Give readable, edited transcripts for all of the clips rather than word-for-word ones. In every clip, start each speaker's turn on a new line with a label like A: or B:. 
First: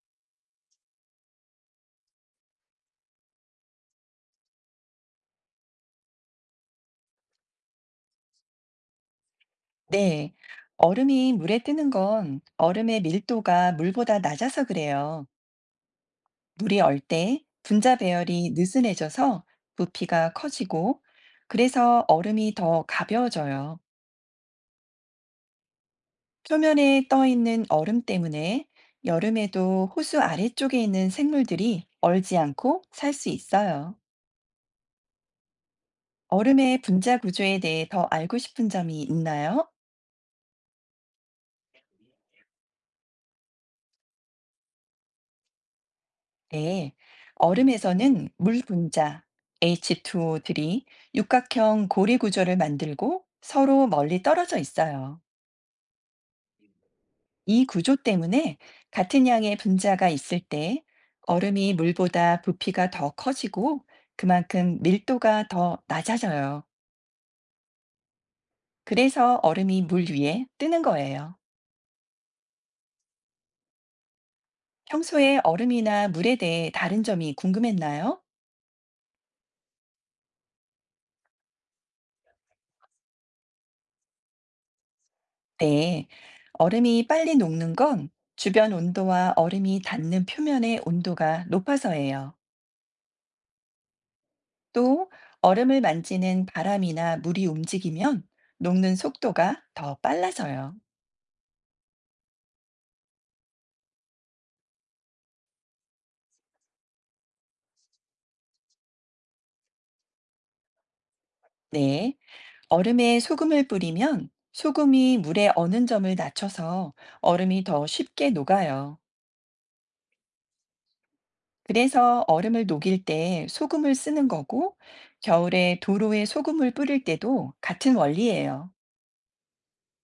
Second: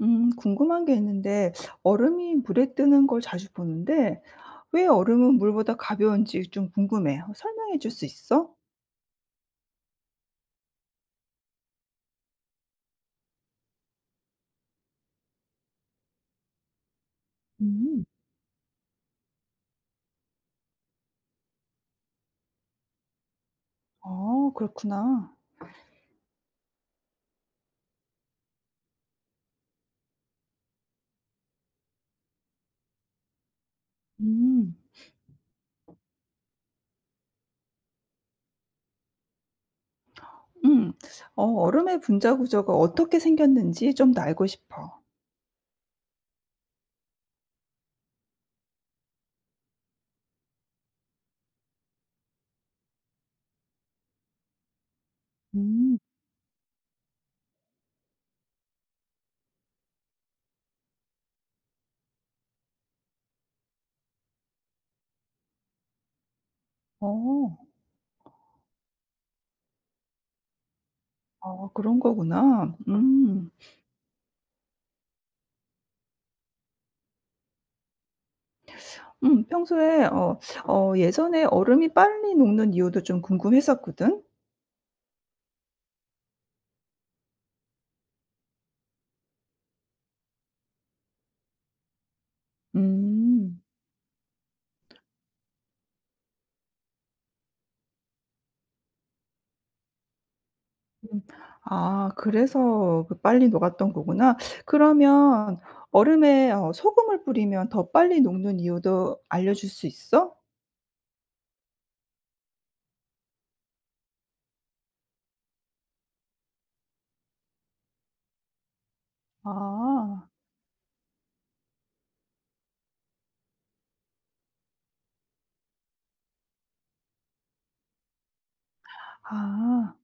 A: 궁금한 게 있는데, 얼음이 물에 뜨는 걸 자주 보는데, 왜 얼음은 물보다 가벼운지 좀 궁금해. 설명해 줄 수 있어?
B: 네. 얼음이 물에 뜨는 건 얼음의 밀도가 물보다 낮아서 그래요. 물이 얼 때 분자
A: 음.
B: 배열이 느슨해져서 부피가 커지고, 그래서 얼음이 더 가벼워져요.
A: 아 그렇구나.
B: 표면에 떠 있는 얼음 때문에 여름에도 호수 아래쪽에 있는 생물들이 얼지 않고 살 수 있어요.
A: 음,
B: 얼음의 분자 구조에 대해 더 알고 싶은 점이 있나요?
A: 음, 얼음의 분자 구조가 어떻게 생겼는지 좀 더 알고 싶어.
B: 네, 얼음에서는 물 분자 H2O들이 육각형 고리 구조를 만들고 서로 멀리 떨어져 있어요.
A: 음.
B: 이 구조 때문에 같은 양의 분자가 있을 때 얼음이 물보다 부피가 더 커지고 그만큼 밀도가 더 낮아져요.
A: 어.
B: 그래서 얼음이 물 위에 뜨는 거예요.
A: 아, 그런 거구나.
B: 평소에 얼음이나 물에 대해 다른 점이 궁금했나요?
A: 평소에, 예전에 얼음이 빨리 녹는 이유도 좀 궁금했었거든.
B: 네, 얼음이 빨리 녹는 건 주변 온도와 얼음이 닿는 표면의 온도가 높아서예요.
A: 음.
B: 또 얼음을 만지는 바람이나 물이 움직이면 녹는 속도가 더 빨라져요.
A: 음. 아 그래서 그 빨리 녹았던 거구나. 그러면 얼음에 소금을 뿌리면 더 빨리 녹는 이유도 알려줄 수 있어?
B: 네, 얼음에 소금을 뿌리면 소금이 물에 어는 점을 낮춰서 얼음이 더 쉽게 녹아요.
A: 아.
B: 그래서 얼음을 녹일 때 소금을 쓰는 거고, 겨울에 도로에 소금을 뿌릴 때도 같은 원리예요.
A: 아.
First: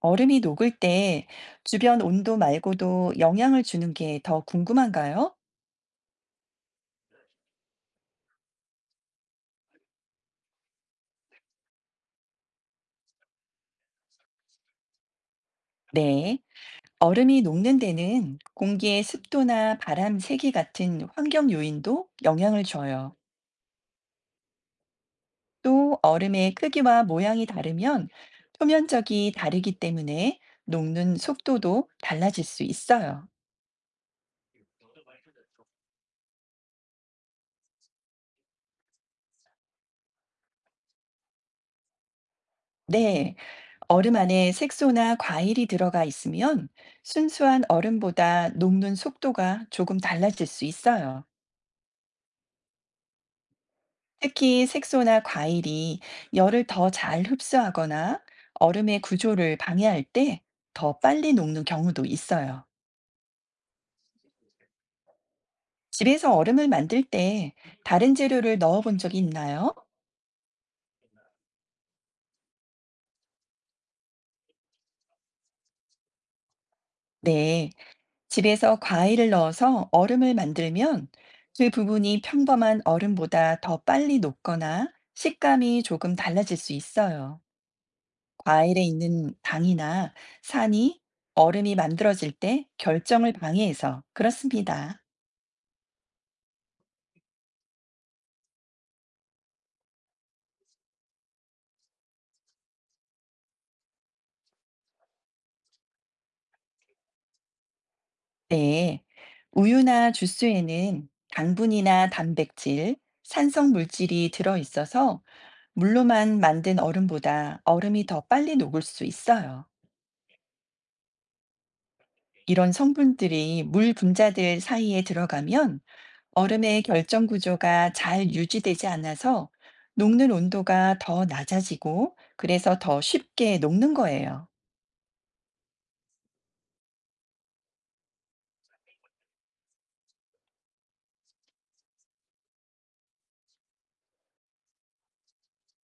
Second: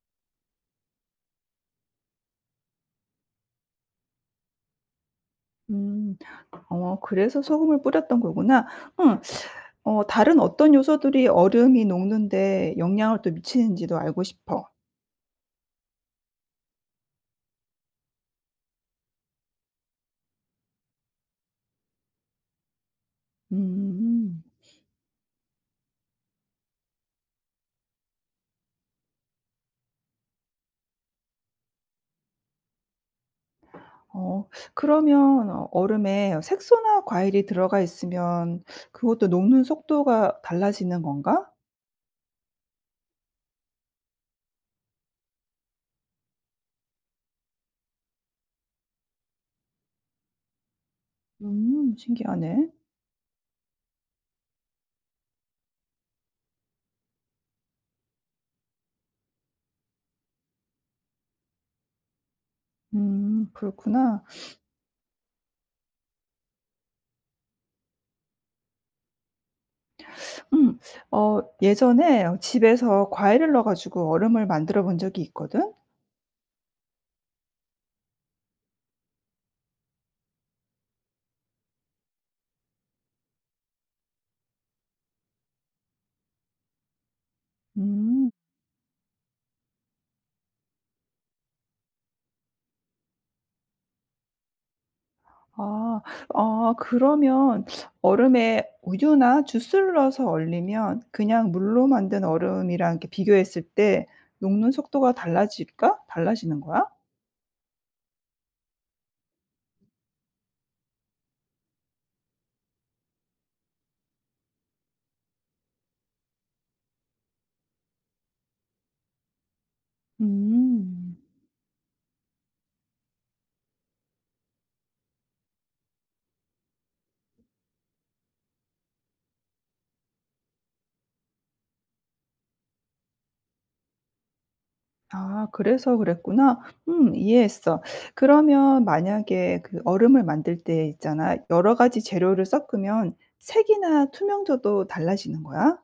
B: 얼음이 녹을 때 주변 온도 말고도 영향을 주는 게 더 궁금한가요?
A: 음. 그래서 소금을 뿌렸던 거구나. 응. 다른 어떤 요소들이 얼음이 녹는데 영향을 또 미치는지도 알고 싶어.
B: 네. 얼음이 녹는 데는 공기의 습도나 바람 세기 같은 환경 요인도 영향을 줘요.
A: 음.
B: 또 얼음의 크기와 모양이 다르면 표면적이 다르기 때문에 녹는 속도도 달라질 수 있어요.
A: 어 그러면 얼음에 색소나 과일이 들어가 있으면 그것도 녹는 속도가 달라지는 건가?
B: 네. 얼음 안에 색소나 과일이 들어가 있으면 순수한 얼음보다 녹는 속도가 조금 달라질 수 있어요.
A: 신기하네.
B: 특히 색소나 과일이 열을 더 잘 흡수하거나 얼음의 구조를 방해할 때 더 빨리 녹는 경우도 있어요.
A: 그렇구나.
B: 집에서 얼음을 만들 때 다른 재료를 넣어 본 적이 있나요?
A: 음 예전에 집에서 과일을 넣어 가지고 얼음을 만들어 본 적이 있거든.
B: 네. 집에서 과일을 넣어서 얼음을 만들면 그 부분이 평범한 얼음보다 더 빨리 녹거나 식감이 조금 달라질 수 있어요.
A: 음.
B: 과일에 있는 당이나 산이 얼음이 만들어질 때 결정을 방해해서 그렇습니다.
A: 아. 아 그러면 얼음에 우유나 주스를 넣어서 얼리면 그냥 물로 만든 얼음이랑 이렇게 비교했을 때 녹는 속도가 달라질까? 달라지는 거야?
B: 네, 우유나 주스에는 당분이나 단백질, 산성 물질이 들어 있어서 물로만 만든 얼음보다 얼음이 더 빨리 녹을 수 있어요.
A: 음.
B: 이런 성분들이 물 분자들 사이에 들어가면 얼음의 결정 구조가 잘 유지되지 않아서 녹는 온도가 더 낮아지고 그래서 더 쉽게 녹는 거예요.
A: 아 그래서 그랬구나. 이해했어. 그러면 만약에 그 얼음을 만들 때 있잖아. 여러 가지 재료를 섞으면 색이나 투명도도 달라지는 거야?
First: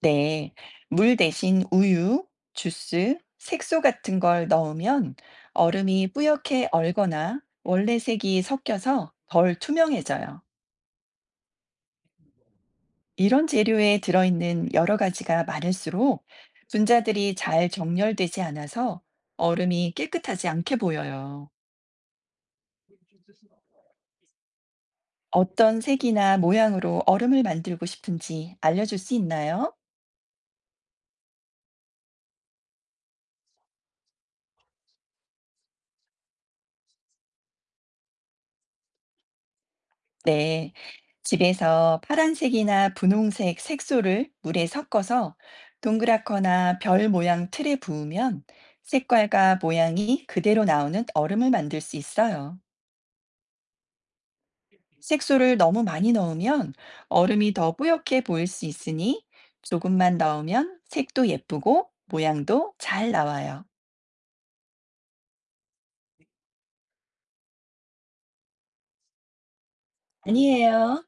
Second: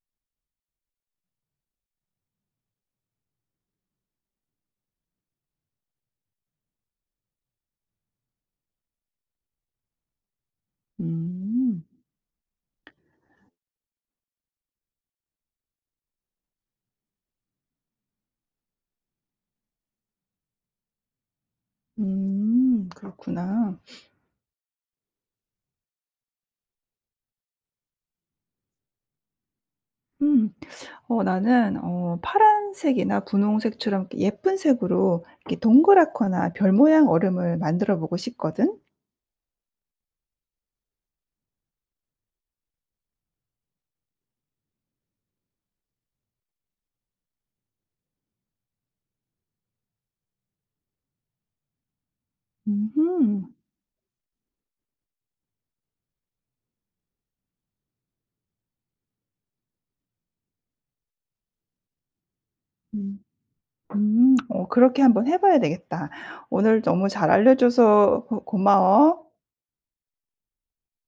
B: 네, 물 대신 우유, 주스, 색소 같은 걸 넣으면 얼음이 뿌옇게 얼거나 원래 색이 섞여서 덜 투명해져요.
A: 음.
B: 이런 재료에 들어있는 여러 가지가 많을수록 분자들이 잘 정렬되지 않아서 얼음이 깨끗하지 않게 보여요.
A: 그렇구나.
B: 어떤 색이나 모양으로 얼음을 만들고 싶은지 알려줄 수 있나요?
A: 음. 나는 파란색이나 분홍색처럼 이렇게 예쁜 색으로 이렇게 동그랗거나 별 모양 얼음을 만들어 보고 싶거든.
B: 네. 집에서 파란색이나 분홍색 색소를 물에 섞어서 동그랗거나 별 모양 틀에 부으면 색깔과 모양이 그대로 나오는 얼음을 만들 수 있어요.
A: 음음. 음.
B: 색소를 너무 많이 넣으면 얼음이 더 뿌옇게 보일 수 있으니 조금만 넣으면 색도 예쁘고 모양도 잘 나와요.
A: 그렇게 한번 해 봐야 되겠다. 오늘 너무 잘 알려 줘서 고 고마워.
B: 아니에요.